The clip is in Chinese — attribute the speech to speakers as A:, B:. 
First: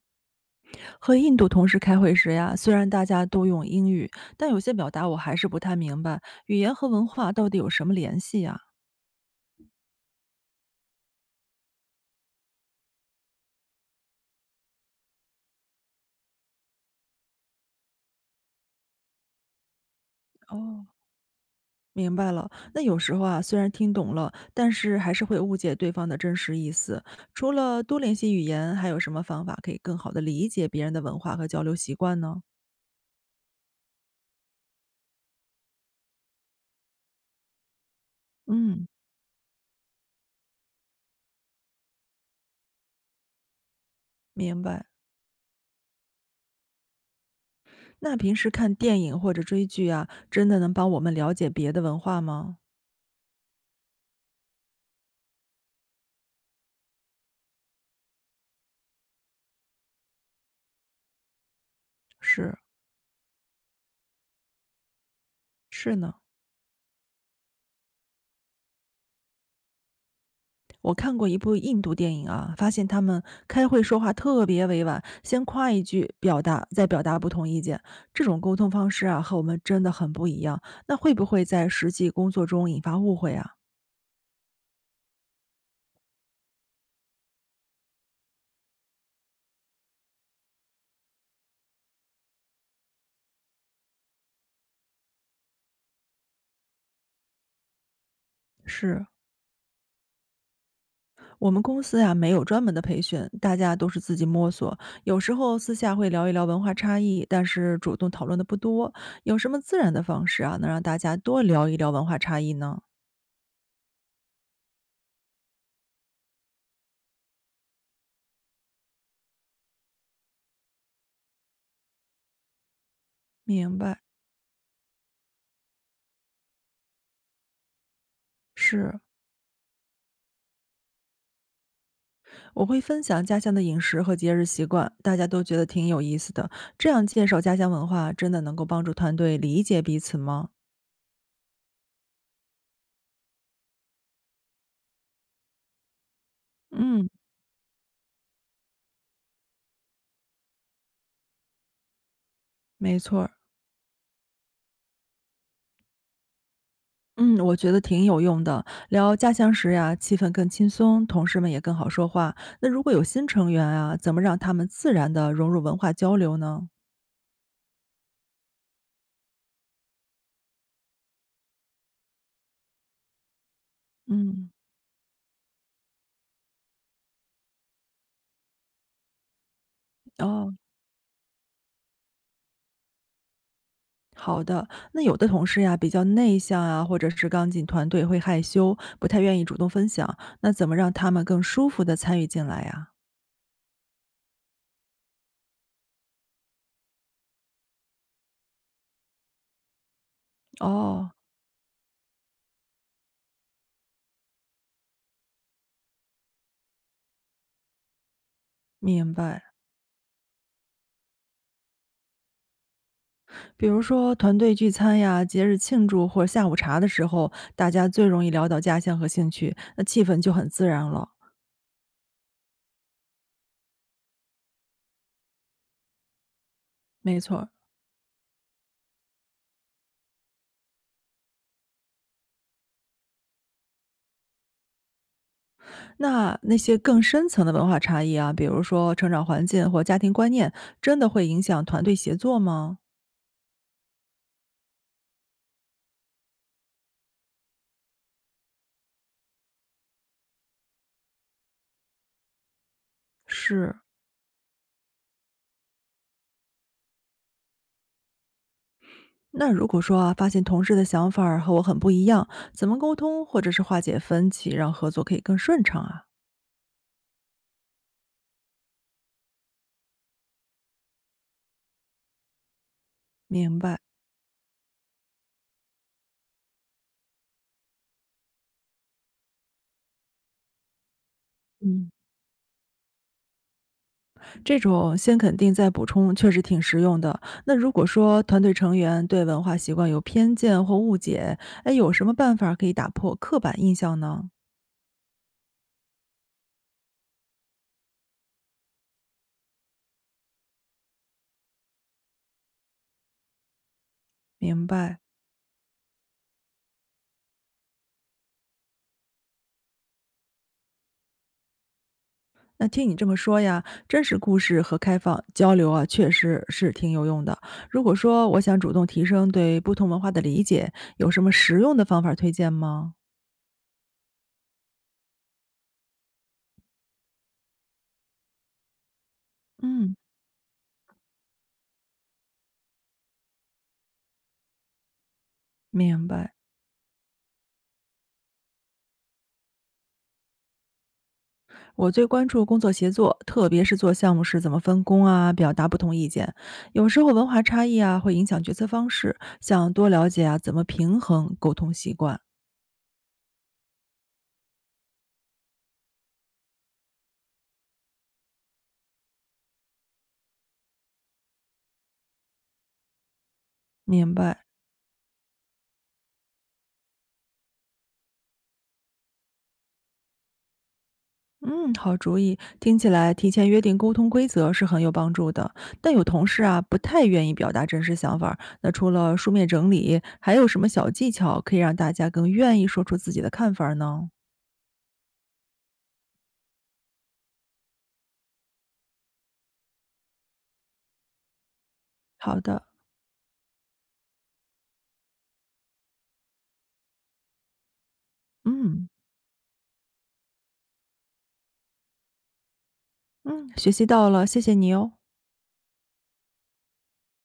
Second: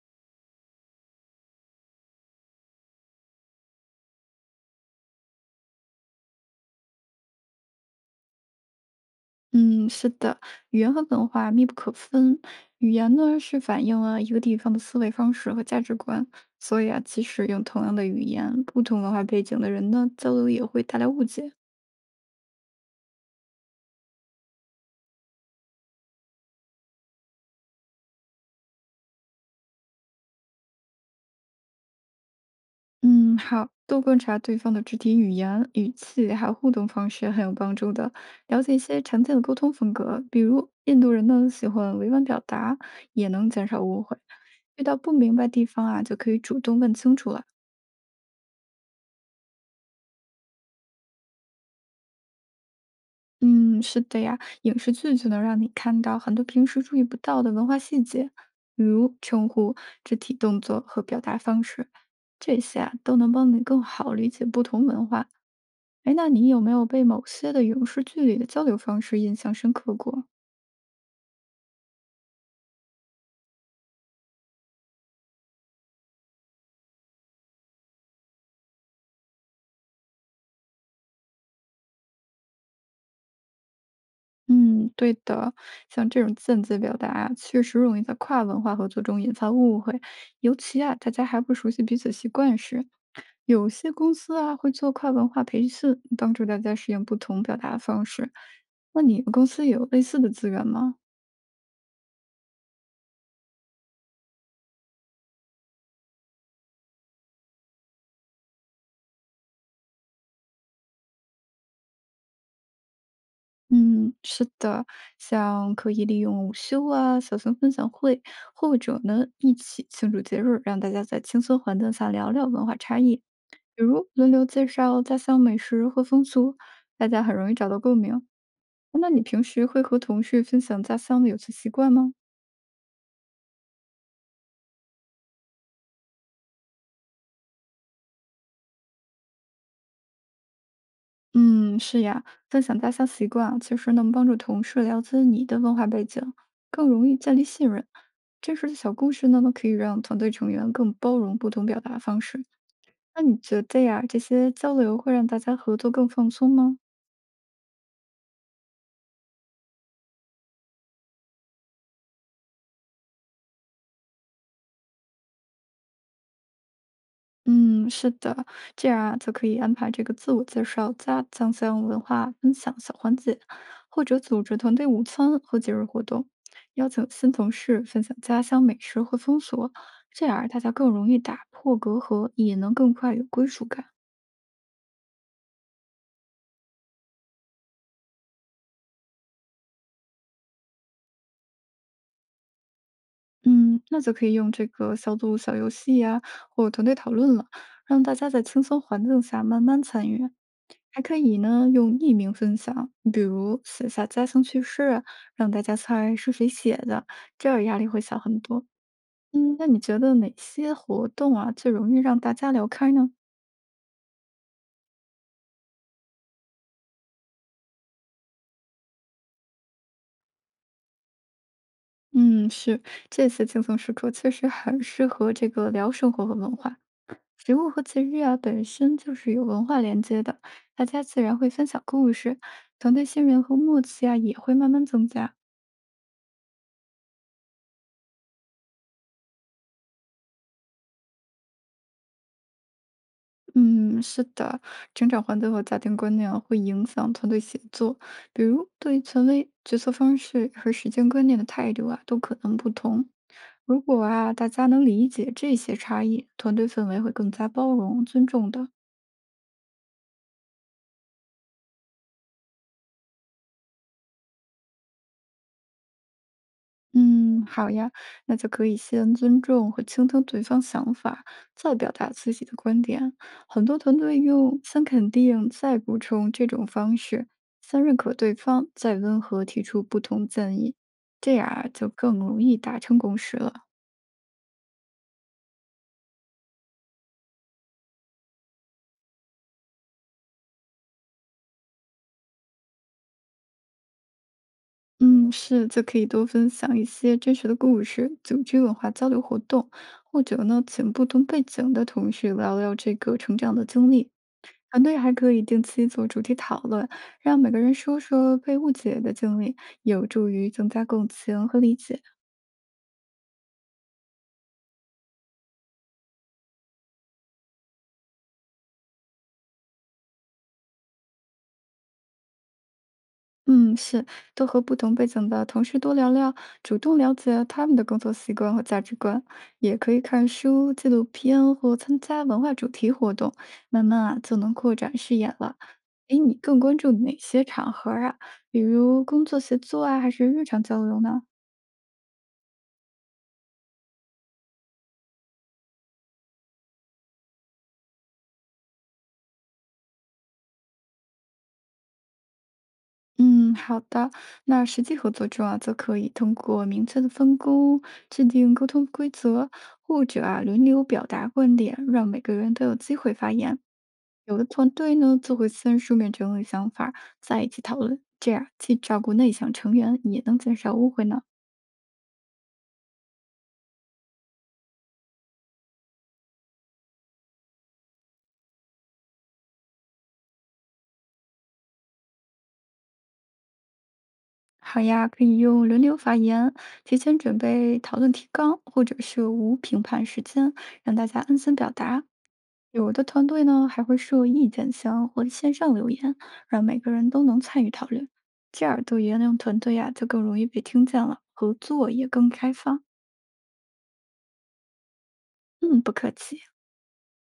A: 和印度同事开会时呀，虽然大家都用英语，但有些表达我还是不太明白，语言和文化到底有什么联系呀？
B: 嗯，是的，语言和文化密不可分。语言呢，是反映了一个地方的思维方式和价值观，所以啊，即使用同样的语言，不同文化背景的人呢，交流也会
A: 哦，
B: 带来误解。
A: 明白了，那有时候啊，虽然听懂了，但是还是会误解对方的真实意思。除了多练习语言，还有什么方法可以更好的理解别人的文化和交流习惯呢？
B: 嗯，好，多观察对方的肢体语言、语气还有互动方式很有帮助的。了解一
A: 嗯，
B: 些常见的沟通风格，比如印度人呢喜欢委婉表达，也能减少误会。
A: 明
B: 遇
A: 白。
B: 到不明白地方啊，就可以主动问清楚了。
A: 那平时看电影或者追剧啊，真的能帮我们了解别的文化吗？
B: 嗯，是的呀，影视剧就能让你看到很多平时注意不到的文化细节，比如称呼、肢体动作和表达方式，
A: 是，
B: 这些啊都能帮你更好理解不同文化。
A: 是呢。
B: 哎，那你有没有被某些的影视剧里的交流方式印象深刻过？
A: 我看过一部印度电影啊，发现他们开会说话特别委婉，先夸一句表达，再表达不同意见。这种沟通方式啊，和我们真的很不一样。那会不会在实际工作中引发误会啊？
B: 嗯，对的，像这种间接表达啊，确实容易在跨文化合作中引发误会，尤其啊大家还不熟悉彼此习惯时，有些公司啊会做跨文化培训，帮助大家适应不同表达方式。那
A: 是，
B: 你们公司有类似的资源吗？
A: 我们公司呀、没有专门的培训，大家都是自己摸索。有时候私下会聊一聊文化差异，但是主动讨论的不多。有什么自然的方式啊，能让大家多聊一聊文化差异呢？
B: 嗯，是的，像可以利用午休啊、小型分享会，或者呢一起庆祝节日，让大家在轻松环境下聊聊文化差异，
A: 明
B: 比
A: 白，
B: 如轮流介绍家乡美食或风俗，大家很容易找到共鸣。
A: 是，
B: 那你平时会和同事分享家乡的有趣习惯吗？
A: 我会分享家乡的饮食和节日习惯，大家都觉得挺有意思的。这样介绍家乡文化，真的能够帮助团队理解彼此吗？
B: 嗯，是呀，分享家乡习惯啊其实能帮助同事了解你的文化背景，更
A: 嗯，
B: 容易建立信任。真实的小故事呢，可以让团队成员更包容不同表达方式。
A: 没错
B: 那
A: 儿。
B: 你觉得呀，这些交流会让大家合作更放松吗？
A: 嗯，我觉得挺有用的。聊家乡时呀，气氛更轻松，同事们也更好说话。那如果有新成员啊，怎么让他们自然的融入文化交流呢？
B: 嗯，是的，这样啊就可以安排这个自我介绍加酱香文化分享小环节，或者组
A: 嗯，
B: 织团队午餐和节日活动，邀请新同事分享家乡美食和风俗，这样
A: 哦，
B: 大家更容易打破隔阂，也能更快有归属感。
A: 好的。那有的同事呀，比较内向啊，或者是刚进团队会害羞，不太愿意主动分享。那怎么让他们更舒服的参与进来呀？
B: 嗯，那就可以用这个小组小游戏呀、或团队讨论了，让大家在轻松环境下慢慢参与。还
A: 哦，
B: 可以呢，用匿名分享，比如写下家乡趣事啊让大家猜是谁写的，这样压力会小很多。
A: 明白。
B: 嗯，那你觉得哪些活动啊最容易让大家聊开呢？
A: 比如说团队聚餐呀、节日庆祝或者下午茶的时候，大家最容易聊到家乡和兴趣，那气氛就很自然了。
B: 嗯，是这些轻松时刻确实很适合这个聊生活和文化。
A: 没错儿，
B: 食物和节日啊本身就是有文化连接的，大家自然会分享故事，团队信任和默契啊也会慢慢增加。
A: 那那些更深层的文化差异啊，比如说成长环境或家庭观念，真的会影响团队协作吗？
B: 嗯，是的，成长环境和家庭观念啊会影响团队协作，比如对权威、决策方式和时间观念的态度啊，都可能不同。
A: 是。
B: 如果啊，大家能理解这些差异，团队氛围会更加包容、尊重的。
A: 那如果说啊，发现同事的想法儿和我很不一样，怎么沟通或者是化解分歧，让合作可以更顺畅啊？
B: 嗯，好呀，那就可以先尊重和倾听对方想法，再表达自己的观点。
A: 明
B: 很多
A: 白。
B: 团队用先肯定再补充这种方式，先认可对方，再温和提出不同建议，这样啊就
A: 嗯。
B: 更容易达成共识了。
A: 这种先肯定再补充确实挺实用的。那如果说团队成员对文化习惯有偏见或误解，哎，有什么办法可以打破刻板印象呢？
B: 嗯，是，就可以多分享一些真实的故事，组织文化交流活动，或者呢，请不同背景的同事聊聊这个成长的经历，
A: 明
B: 团队
A: 白。
B: 还可以定期做主题讨论，让每个人说说被误解的经历，有助于增加共情和理解。
A: 那听你这么说呀，真实故事和开放交流啊，确实是挺有用的。如果说我想主动提升对不同文化的理解，有什么实用的方法推荐吗？
B: 嗯，是，多和不同背景的同事多聊聊，主动了解他们的工作习惯和价值观，也可
A: 嗯，
B: 以看书、纪录片或参加文化主题活动，慢慢啊就能扩展视野了。
A: 明
B: 诶，
A: 白。
B: 你更关注哪些场合啊？比如工作协作啊，还是日常交流呢？
A: 我最关注工作协作，特别是做项目时怎么分工啊，表达不同意见。有时候文化差异啊会影响决策方式，想多了解啊怎么平衡沟通习惯。
B: 嗯，好的。那实际合作中啊，则可以通过明确的分工、制定沟通规则，或者啊轮流表达观点，让每个人都有机会发言。
A: 明
B: 有
A: 白，
B: 的团队呢，就会先书面整理想法再一起讨论，这样既照顾内向成员，也能减少误会呢。
A: 嗯，好主意。听起来提前约定沟通规则是很有帮助的。但有同事啊不太愿意表达真实想法儿那除了书面整理，还有什么小技巧可以让大家更愿意说出自己的看法儿呢？
B: 好呀，可以用轮流发言，提前准备讨论提纲，或者是无评判时间，让大家安心表达。
A: 好的，
B: 有的团队呢还会设意见箱或者线上留言，让每个人都能参与讨论。这样
A: 嗯
B: 对原种团队呀、就更容易被听见了，合作也更开放。
A: 嗯，学习到了，谢谢你哦。
B: 嗯，不客气。